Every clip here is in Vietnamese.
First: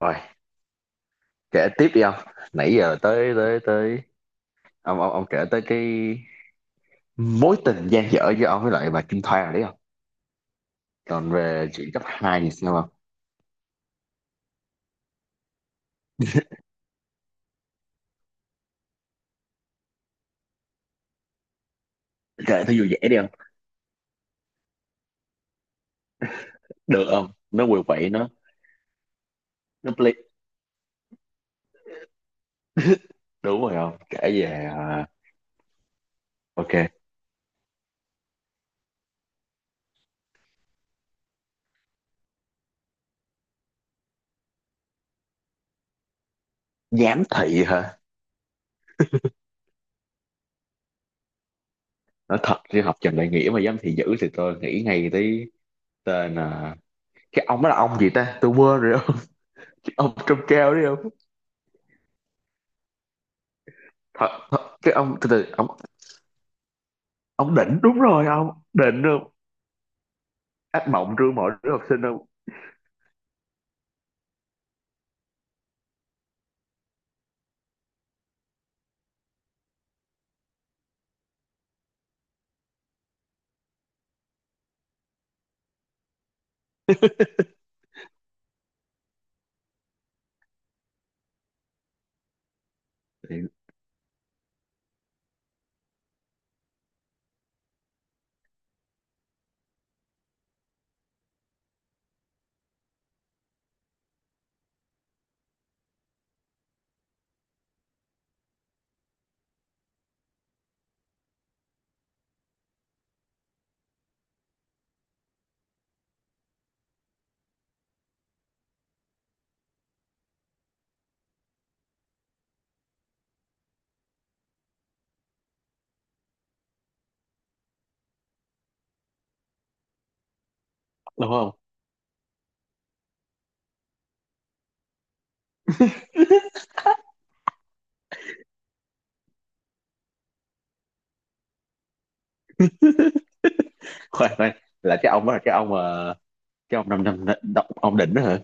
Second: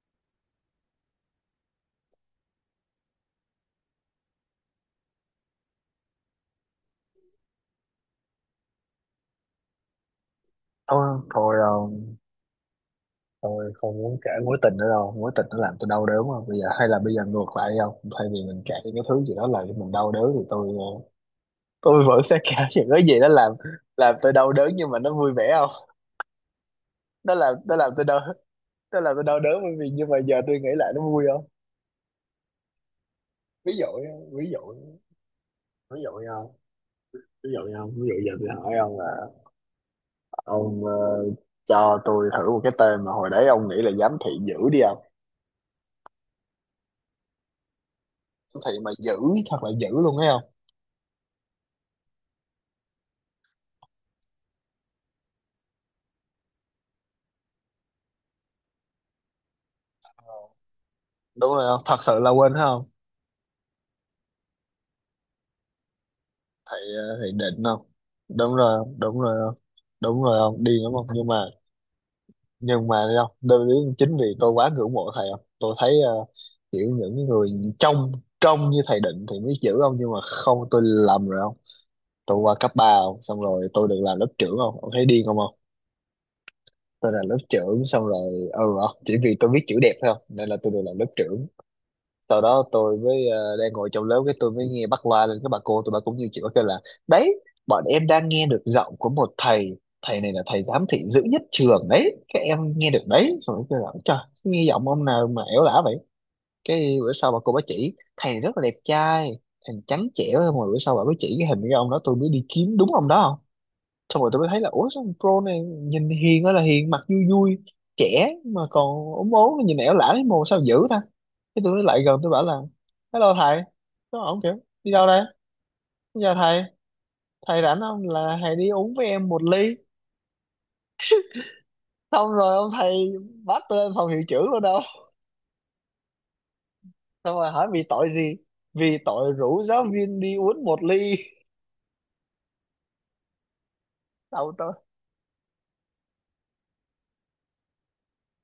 Rồi, kể tiếp đi ông. Nãy giờ tới tới tới ông kể tới cái mối tình dang dở giữa ông với lại bà Kim Thoa rồi đấy không? Ờ, thôi ờ, Còn thôi về chuyện cấp um, 2 thì sao không? tôi không muốn kể mối tình nữa đâu. Mối tình nó làm tôi đau đớn, mà bây giờ hay là bây giờ ngược lại không, thay vì mình kể những cái thứ gì đó làm cho mình đau đớn thì tôi vẫn sẽ kể Kể thấy những vui cái vẻ đi gì đó không? làm tôi đau đớn nhưng mà nó vui vẻ không. Được không? nó làm Nó nó quậy làm tôi quậy đau, nó làm tôi đau đớn bởi vì nó nhưng play. mà giờ tôi nghĩ lại nó vui không. Đúng Ví rồi dụ không? nhá, Kể về ví dụ nha ok, ví dụ nha ví dụ giờ tôi hỏi ông là, ông cho tôi thử một cái tên mà hồi đấy ông nghĩ là giám thị dữ đi không. giám thị hả? Giám thị mà dữ, thật là dữ luôn thấy không. Nói thật chứ học Trần Đại Nghĩa mà giám thị dữ thì tôi nghĩ ngay tới tên cái ông đó là ông gì ta? Tôi quên rồi không? Ông trông cao đấy không? Đúng rồi không, thật sự là quên phải không. Thật, thật cái ông từ từ Thầy ông định đỉnh, không. đúng rồi, ông Đúng rồi không, đỉnh đúng không? rồi không, đúng rồi không đi Ác đúng không, mộng nhưng ru mà mọi đứa học sinh không? nhưng mà thấy không đơn lý, chính vì tôi quá ngưỡng mộ thầy không, tôi thấy uh, kiểu những người trong trong như thầy định thì mới chữ không, nhưng mà không tôi lầm rồi không. Tôi qua cấp ba không, xong rồi tôi được làm lớp trưởng không, ông thấy điên không không. Tôi là lớp trưởng xong rồi, ừ, không chỉ vì tôi biết chữ đẹp thôi không, nên là tôi được làm lớp trưởng. Sau đó đang ngồi trong lớp, cái tôi mới nghe bắt loa lên, các bà cô tụi bà cũng như chị bà kêu là đấy, bọn em đang nghe được giọng của một thầy, thầy này là thầy giám thị dữ nhất trường đấy, các em nghe được đấy. Xong rồi kêu là, trời, nghe giọng ông nào mà ẻo lả vậy. Cái bữa sau bà cô bà chỉ thầy rất là đẹp trai, thầy trắng trẻo, mà bữa sau bà mới chỉ cái hình cái ông đó, tôi mới đi kiếm đúng ông đó. Xong rồi tôi mới thấy là, ủa, sao thằng Pro này nhìn hiền ơi là hiền, mặt vui vui, trẻ mà còn ốm ốm, nhìn ẻo lả thấy mồ, sao dữ ta. Cái tôi mới lại gần tôi bảo là, hello thầy. Nó ổng kiểu, đi đâu đây, giờ thầy thầy rảnh không, là thầy đi uống với em một ly. Đúng không? Xong rồi ông thầy bắt tôi lên phòng hiệu trưởng luôn đâu, xong rồi hỏi vì tội gì, vì tội rủ giáo viên đi uống một ly. Khoan Đâu khoan, tôi, là cái ông đó là cái ông mà cái ông năm năm ông định đó hả?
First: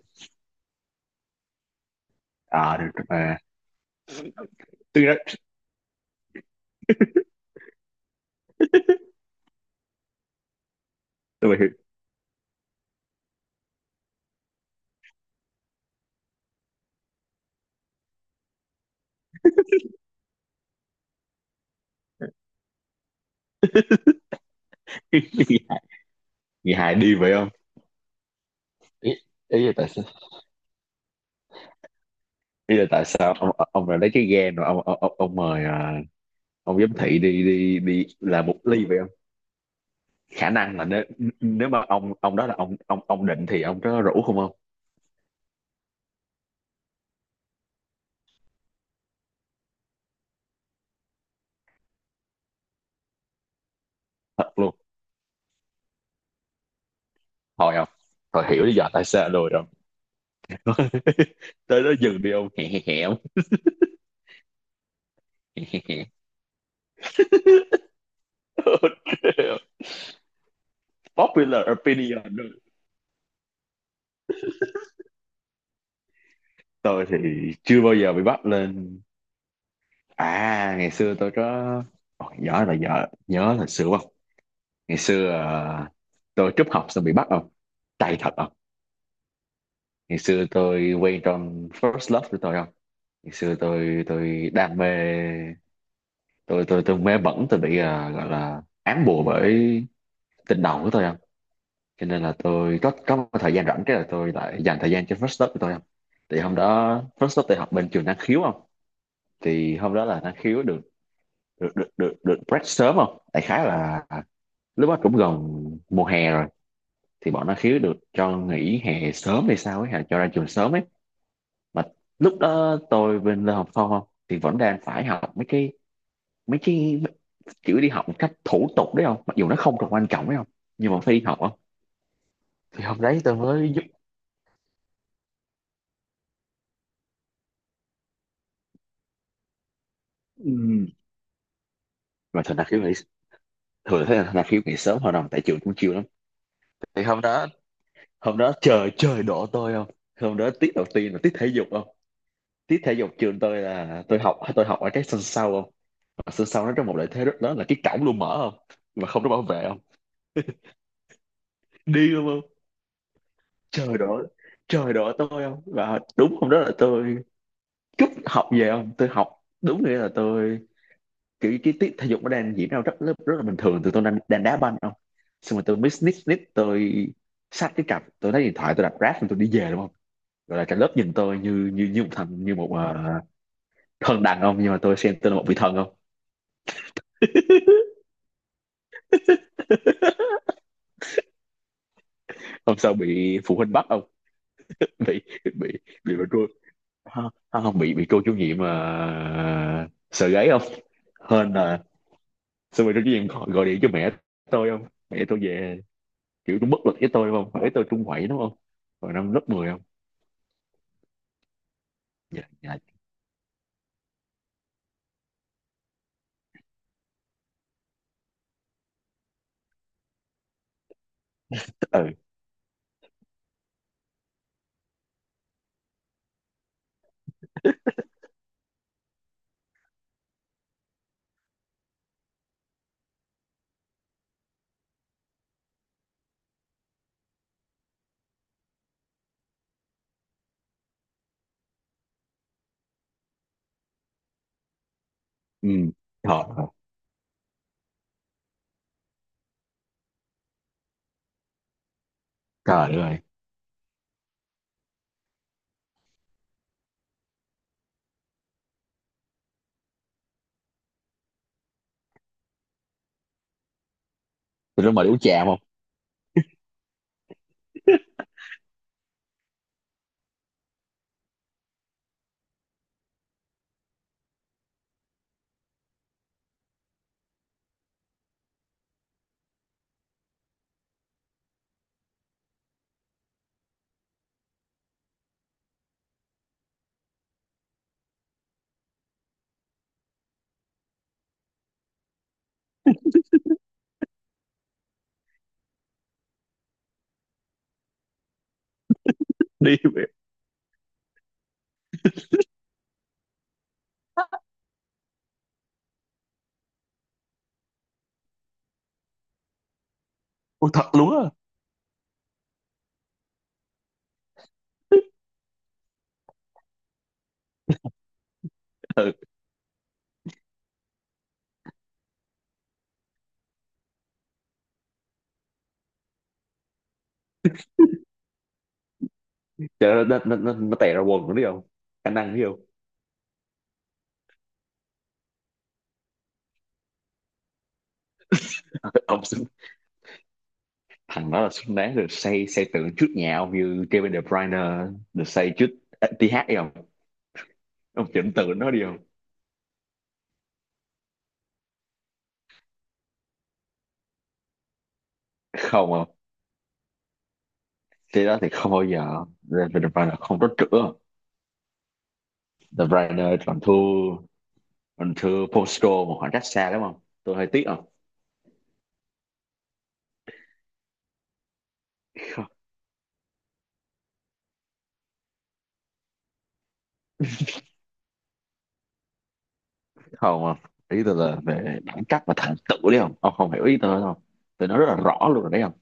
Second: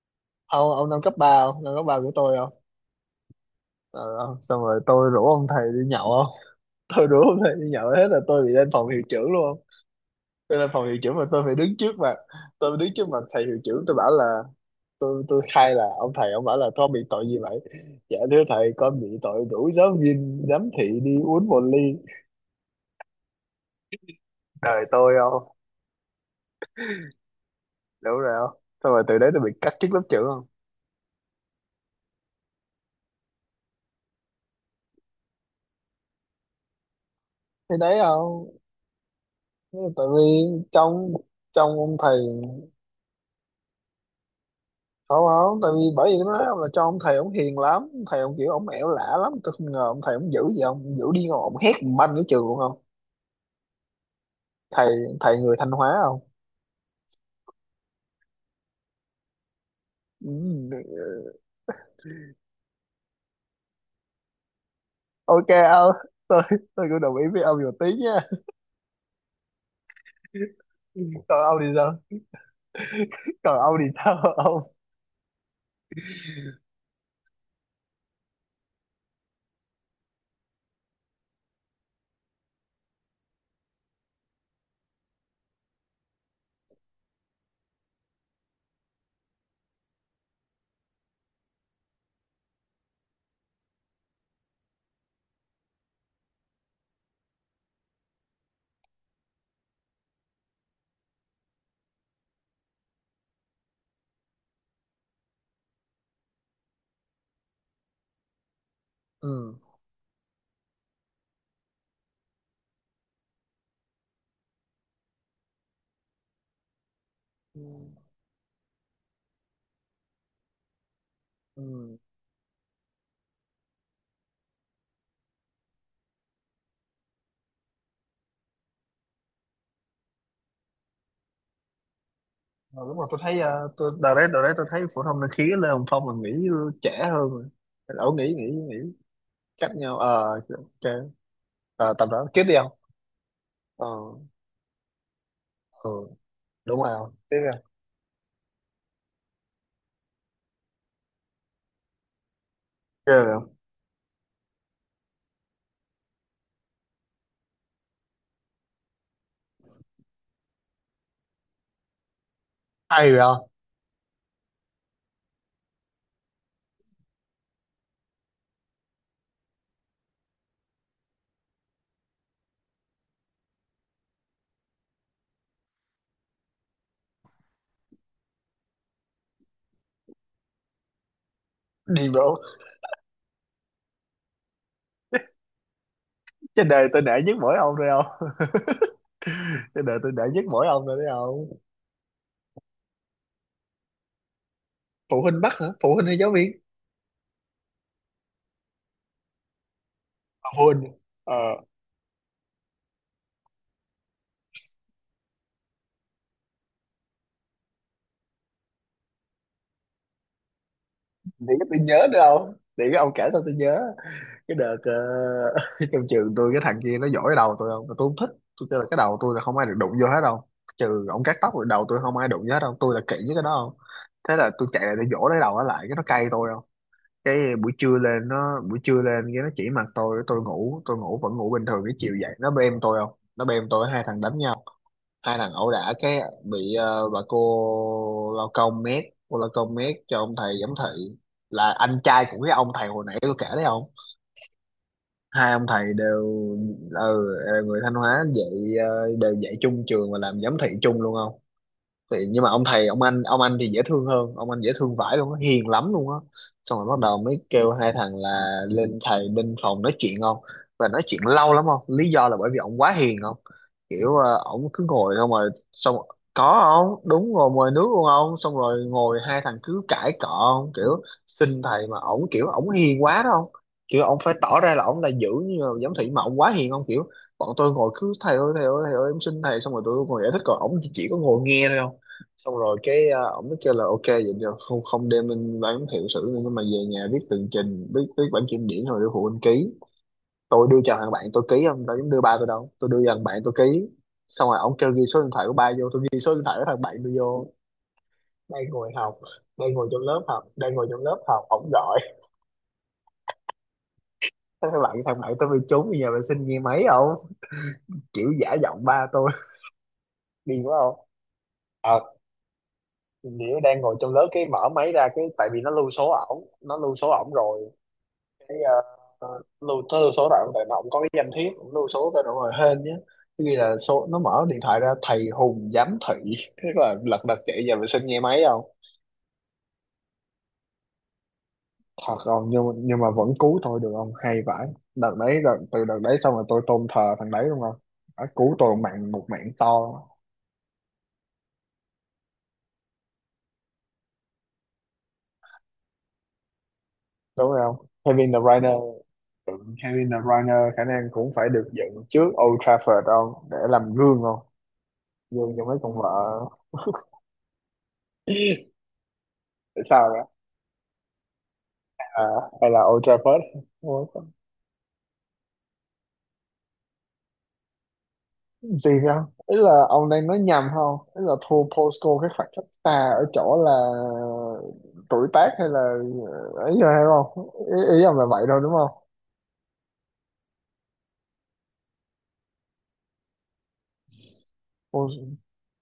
ông năm cấp ba không, năm cấp ba của tôi không. À, được mà. Ờ, ờ, xong rồi Tôi tôi nói, rủ ông thầy đi nhậu. Tôi đố hôm nay đi nhậu hết là tôi bị lên phòng hiệu trưởng luôn không. Tôi lên phòng hiệu trưởng mà tôi phải tôi mà đứng trước mặt, tôi đứng trước mặt thầy hiệu trưởng, tôi bảo là tôi khai là ông thầy ông bảo là, con bị tội gì vậy. Dạ thưa thầy, con bị tội rủ giáo viên giám thị đi uống một ly. Đời tôi không. người hài đi vậy không? Đúng rồi không, xong rồi ý, từ đấy tôi bị ý cắt là tại chức lớp sao, trưởng không. ý là tại sao ông lại lấy cái ghen rồi ông mời ông giám thị đi Thì đi đấy đi là một không, ly vậy không? tại vì Khả năng là nếu, trong nếu trong mà ông thầy. ông đó là ông định thì ông có rủ không không? Không không, tại vì bởi vì nó nói ông là cho ông thầy ông hiền lắm, ông thầy ông kiểu ông ẻo lả lắm, tôi không ngờ ông thầy ông dữ gì, ông dữ đi, ông hét banh cái trường luôn không. Thật luôn. Thầy Thầy người Thanh Hóa không. Thôi không, thôi hiểu lý do tại sao rồi không? Ừ. Tới đó dừng đi ông, hẹ hẹ hẹ ông Ok hẹ hẹ ông. hẹ. Tôi tôi cũng đồng ý với ông một tí nha. còn ông Popular thì sao opinion. còn ông thì sao ông. Tôi thì chưa bao giờ bị bắt lên, à ngày xưa tôi có. Ồ, nhớ là nhớ, nhớ là xưa không? Ngày xưa tôi trúc học xong bị bắt không, tay thật không. Ngày xưa tôi quen trong first love của tôi không. Ngày xưa tôi đam mê, tôi mê bẩn, tôi bị gọi là ám bùa bởi tình đầu của tôi không. Cho nên là tôi có một thời gian rảnh cái là tôi lại dành thời gian cho first stop của tôi không. Thì hôm đó first stop tôi học bên trường năng khiếu không. Ừ, Thì hôm đó là năng khiếu được, được break sớm không, đại khái là lúc đó cũng gần mùa hè rồi, thì bọn năng ừ, khiếu được cho nghỉ hè sớm hay sao ấy, hè cho ra trường sớm ấy. Mà ừ. lúc đó tôi bên Lê Hồng Phong không, thì vẫn đang phải học mấy cái kiểu đi học một cách thủ tục đấy không, mặc dù nó không còn quan trọng đấy không, nhưng mà phải đi học không. Ờ, Thì đúng hôm rồi, tôi đấy tôi thấy, mới giúp tôi đợt đấy tôi thấy phổ thông năng khí Lê Hồng Phong là nghĩ trẻ hơn rồi, ổng nghĩ nghĩ nghĩ cách nhau ừ. ok. Ờ, tầm đó Mà tiếp đi thật là không. khiếu nghĩ ờ thường thấy là khi ngày sớm hội đồng tại trường cũng ừ, chiều lắm. đúng rồi Thì không, hôm tiếp đó, đi không. hôm đó trời trời đổ tôi không. Hôm đó tiết đầu tiên là tiết thể dục không. Tiết thể dục Tiếp rồi trường không? tôi là tôi học ở cái sân sau không. Mà sân sau nó trong một lợi thế rất lớn là cái cổng luôn mở không, mà không có bảo vệ không, đi luôn không. Hay rồi không. Trời đổ, trời đổ tôi không, và đúng hôm đó là tôi cúp học về không. Tôi học đúng nghĩa là tôi kiểu cái tiết thể dục nó đang diễn ra rất rất, rất là bình thường, tôi đang đá banh không. Xong rồi tôi mới sneak sneak tôi xách cái cặp, tôi lấy điện thoại tôi đặt Grab, xong tôi đi về đúng không. Rồi là cả lớp nhìn tôi như như như Đi một bộ. thằng, như một thần đàn ông, nhưng mà tôi xem tôi là một vị thần không. Trên đời tôi nể nhất mỗi ông thôi không. Trên đời tôi nể nhất mỗi ông rồi đấy không. Hôm sau bị phụ huynh bắt không. Phụ bị huynh bắt hả, bị phụ huynh bị hay bà giáo cô, viên. không, không, bị bị cô chủ nhiệm sợ gáy không. Hôn, ờ Hên là xong rồi cô chủ nhiệm gọi điện cho mẹ tôi không, mẹ tôi về kiểu cũng bất lực với tôi đúng không, mẹ tôi trung quậy đúng không. Rồi năm lớp 10 không. để cái tôi nhớ nữa Dạ không, dạ. để cái ông kể sao tôi nhớ. Cái trong trường tôi, cái thằng kia nó dỗi đầu tôi không, mà tôi không thích. Tôi kêu là cái đầu tôi là không ai được đụng vô hết đâu, trừ ông cắt tóc rồi, đầu tôi Ừ không ai đụng vô hết đâu, tôi là kỹ với cái đó không. Thế là tôi chạy lại để dỗ lấy đầu nó lại, cái nó cay tôi không. Cái buổi trưa lên nó, buổi trưa lên cái nó chỉ mặt tôi, tôi ngủ vẫn ngủ bình thường, cái chiều dậy nó bêm tôi không. Nó bêm tôi, hai thằng đánh nhau, hai thằng ẩu đả, cái bị bà cô lao công mét, cô lao công mét cho ông thầy giám thị, là anh trai của cái ông thầy hồi nãy tôi kể đấy không. Hai ông ừ. thầy đều, Trời ơi. ừ, người Thanh Hóa dạy, đều dạy chung trường và làm giám thị chung luôn không. Thì nhưng mà ông thầy Trời ông ơi. anh, thì dễ thương hơn, ông anh dễ thương vãi luôn á, hiền lắm luôn á. Xong rồi bắt đầu mới kêu hai thằng là lên thầy bên phòng nói chuyện không, và nói chuyện lâu lắm không, lý do là bởi vì ông quá hiền không, kiểu ổng cứ Tụi nó mời đi ngồi uống không trà rồi không. xong. Có không, đúng rồi, mời nước luôn không, xong rồi ngồi hai thằng cứ cãi cọ không, kiểu xin thầy mà ổng kiểu ổng hiền quá đó không, kiểu ổng phải tỏ ra là ổng là dữ như là giám thị mà ổng quá hiền không, kiểu bọn tôi ngồi cứ thầy ơi thầy ơi thầy ơi em xin thầy, xong rồi tụi tôi ngồi giải thích, còn ổng chỉ có ngồi nghe thôi không. Xong rồi cái ổng mới kêu là, ok vậy được không, không đem lên bán hiệu sử nữa nhưng mà về nhà viết tường trình, viết viết bản kiểm điểm rồi đưa phụ huynh ký. Tôi đưa cho thằng bạn tôi ký không, tôi dám đưa ba tôi đâu, tôi đưa cho thằng bạn tôi ký. Xong rồi ổng kêu ghi số điện thoại của ba vô, tôi ghi số điện thoại của thằng bạn tôi vô. Đang ngồi học, Đi mẹ. Đang ngồi trong lớp học ổng gọi. Thế thằng bạn tôi bị trúng bây giờ vệ sinh nghe máy không, kiểu giả giọng ba tôi. Điên Ôi, quá thật không. luôn á. Ờ, nghĩa đang ngồi trong lớp cái mở máy ra, cái tại vì nó lưu số ổng, nó lưu số ổng rồi. Cái Ừ. Lưu tới lưu số đoạn, tại nó cũng có cái danh thiếp cũng lưu số tới đoạn rồi, hên nhé, ghi là số, nó mở điện thoại ra thầy Hùng giám thị. Thế là lật đật chạy về vệ sinh nghe máy không. Trời ơi, nó tè ra quần nữa đi không, khả Thật năng đi không, không. nhưng mà vẫn cứu tôi được không, hay vãi. Từ đợt đấy xong rồi tôi tôn thờ thằng đấy đúng không, đã cứu tôi một mạng, một Ông xứng- mạng to thằng đó là xứng đáng được xây xây tượng trước nhà ông như Kevin De Bruyne, được xây trước tê hát đi không, đúng không. ông Kevin chỉnh De tượng Bruyne. nó đi không. Ừ, Kevin De Bruyne khả năng cũng phải được dựng trước Old Trafford không, để làm gương không, gương cho mấy Không con không, vợ. thế đó thì không bao giờ Kevin Tại De Bruyne sao? không có chữa. À, hay De là Old Bruyne Trafford. còn Ủa, có thua, còn thua Postal một khoảng cách xa lắm không, tôi hơi tiếc không. gì không, ý là ông đang nói nhầm không, ý là thua Postco cái khoảng cách xa ở chỗ là tuổi tác hay là ấy rồi hay không, ý ông là vậy thôi đúng không. Không không, ý tôi là về đẳng cấp và thành tựu đấy không, ông không hiểu ý tôi không, tôi nói rất là rõ Post, luôn rồi đấy không.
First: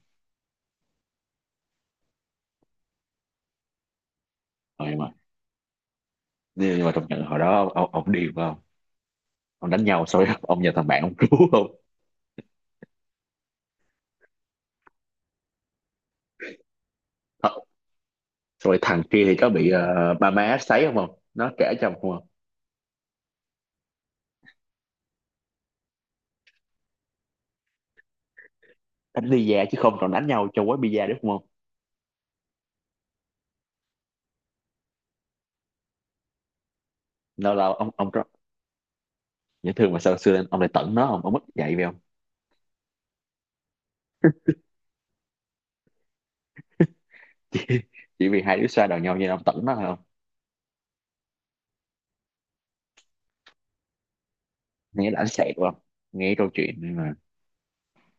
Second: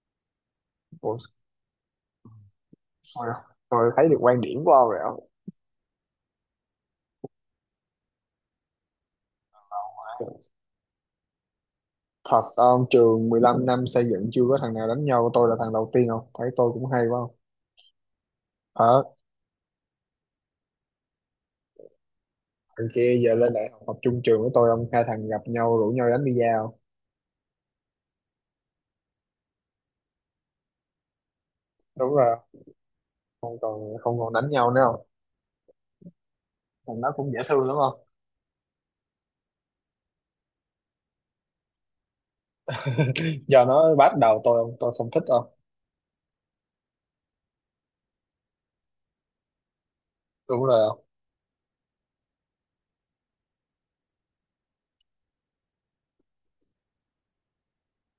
Post, thôi, thấy được quan điểm của Ờ, ông nhưng rồi mà, ông. nhưng mà trong trận hồi đó ông điên phải không, ông đánh nhau xong rồi ông nhờ thằng bạn ông cứu không. Thật, ông trường 15 năm xây dựng chưa có thằng nào đánh nhau, tôi là thằng đầu tiên không thấy, tôi cũng hay quá không. Thật. Rồi Hả. thằng kia thì có bị ba má sấy không không, nó kể cho ông không không? Thằng kia giờ lên đại học học chung trường với tôi ông, hai thằng gặp nhau rủ nhau đánh bida không. Đánh bida chứ không còn đánh nhau cho quán bida đúng không không. Đúng rồi, không còn đánh nhau nữa, thằng nó cũng dễ Lâu thương lâu đúng không. ông rất dễ thương, mà sao xưa lên ông lại tẩn nó không, ông mất dạy về không. Giờ nó bắt đầu tôi không thích đâu. chỉ, chỉ vì hai đứa xoa đầu nhau như ông tẩn nó thôi không. Đúng rồi không. Nghe đã sẹt không, nghe câu chuyện nhưng mà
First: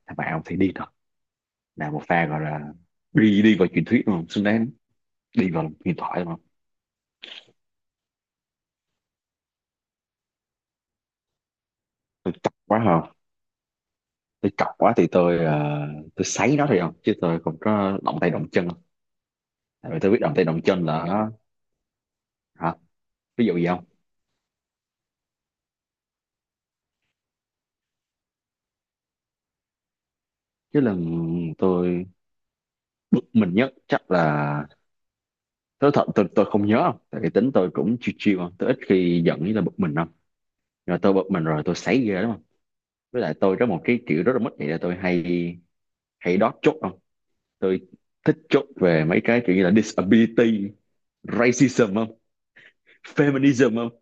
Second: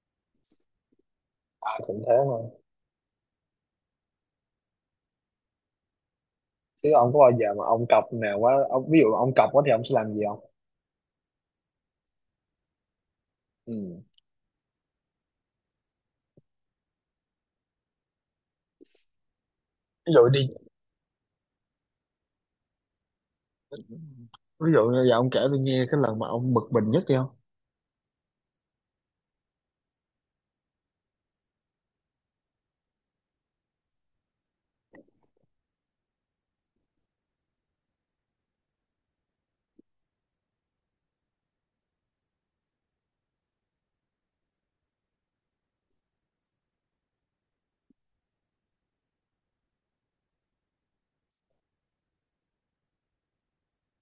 thằng bạn ông thì đi Ai là cũng một thế pha mà. gọi là đi đi vào truyền thuyết đúng không, xứng đáng đi vào huyền thoại đúng không. Chứ ông có bao giờ mà ông cọc nào quá ông, ví dụ ông cọc quá thì ông sẽ làm gì không. Tôi chọc quá không, Ừ. tôi chọc quá thì tôi tôi sấy nó thôi không, chứ tôi không có động tay động chân, tại vì tôi Ví biết dụ động đi. tay động chân là nó hả. Ví dụ gì không? Ví dụ như giờ ông kể tôi nghe cái lần mà ông bực mình nhất đi không. Chứ lần tôi bực mình nhất chắc là tôi thật, tôi không nhớ không, tại vì tính tôi cũng chill chill không, tôi ít khi giận như là bực mình không. Nhưng mà tôi bực mình rồi tôi sấy ghê đúng không. Với lại tôi có một cái kiểu rất là mất vậy, là tôi hay hay đót chốt không. Tôi thích chốt về mấy cái kiểu như là disability, racism không, feminism không.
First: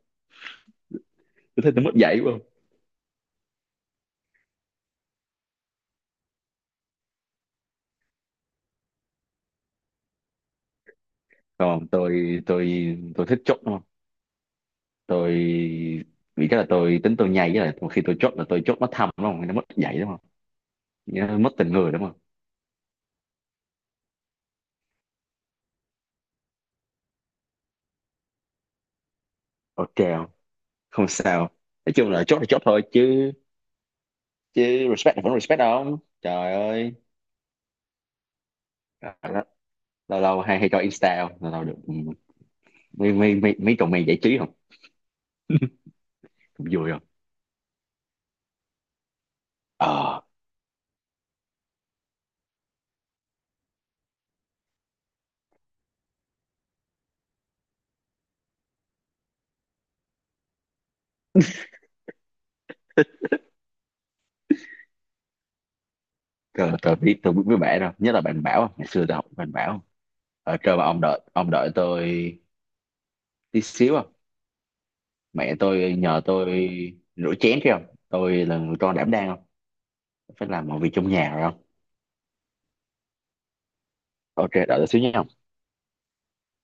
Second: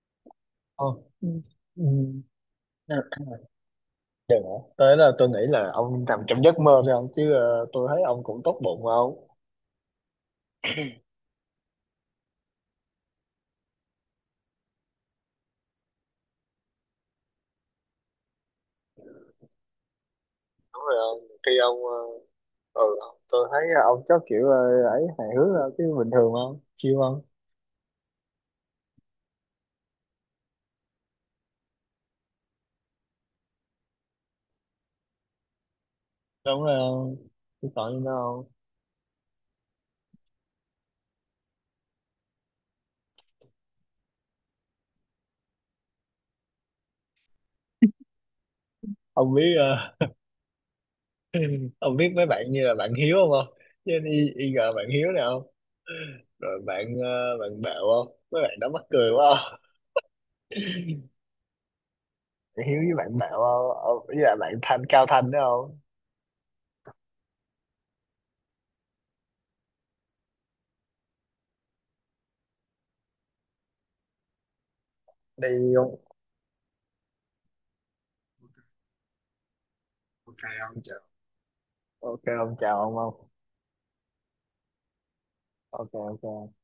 Ờ. Ừ. Tôi thấy Ừ. tôi mất dạy quá không. Đừng hả? Tới là tôi nghĩ là ông nằm trong giấc mơ thôi ông, chứ tôi thấy ông cũng tốt bụng mà ông. Còn tôi tôi thích chốt đúng không. Tôi vì cái là tính tôi nhây, với lại một khi tôi chốt là tôi chốt nó thâm đúng không, nó mất dạy đúng không, Đúng rồi ông. nó mất Khi tình ông người đúng không. ừ, tôi thấy ông chắc kiểu ấy hài hước thôi, chứ bình thường không? Chiêu không? Ok không, không sao, nói chung là chốt thôi chứ, chứ respect là vẫn respect không, trời Đúng rồi ơi. không, chứ còn gì nữa không. Lâu lâu hay hay cho insta không, lâu lâu được mấy mấy mấy mấy cậu mày giải trí không, cũng vui không. Ông biết Ờ, ông biết mấy bạn như là bạn Hiếu không không. Chứ y gờ bạn Hiếu nào không. Rồi bạn bạn Bảo không, mấy bạn đó mắc cười quá không. Bạn Hiếu với bạn Bảo không, Ông- với là bạn Thanh Cao Thanh đó không. tôi biết với bạn đâu nhất là bạn bảo, ngày xưa tôi học bạn bảo. Ờ, kêu mà ông đợi tôi tí xíu không, Đi mẹ tôi không. nhờ tôi rửa chén kia không, tôi là người con đảm đang, không ok phải làm ông mọi việc chào trong nhà rồi không. ok ông chào ông không. Ok đợi tôi xíu nha. Ok ok.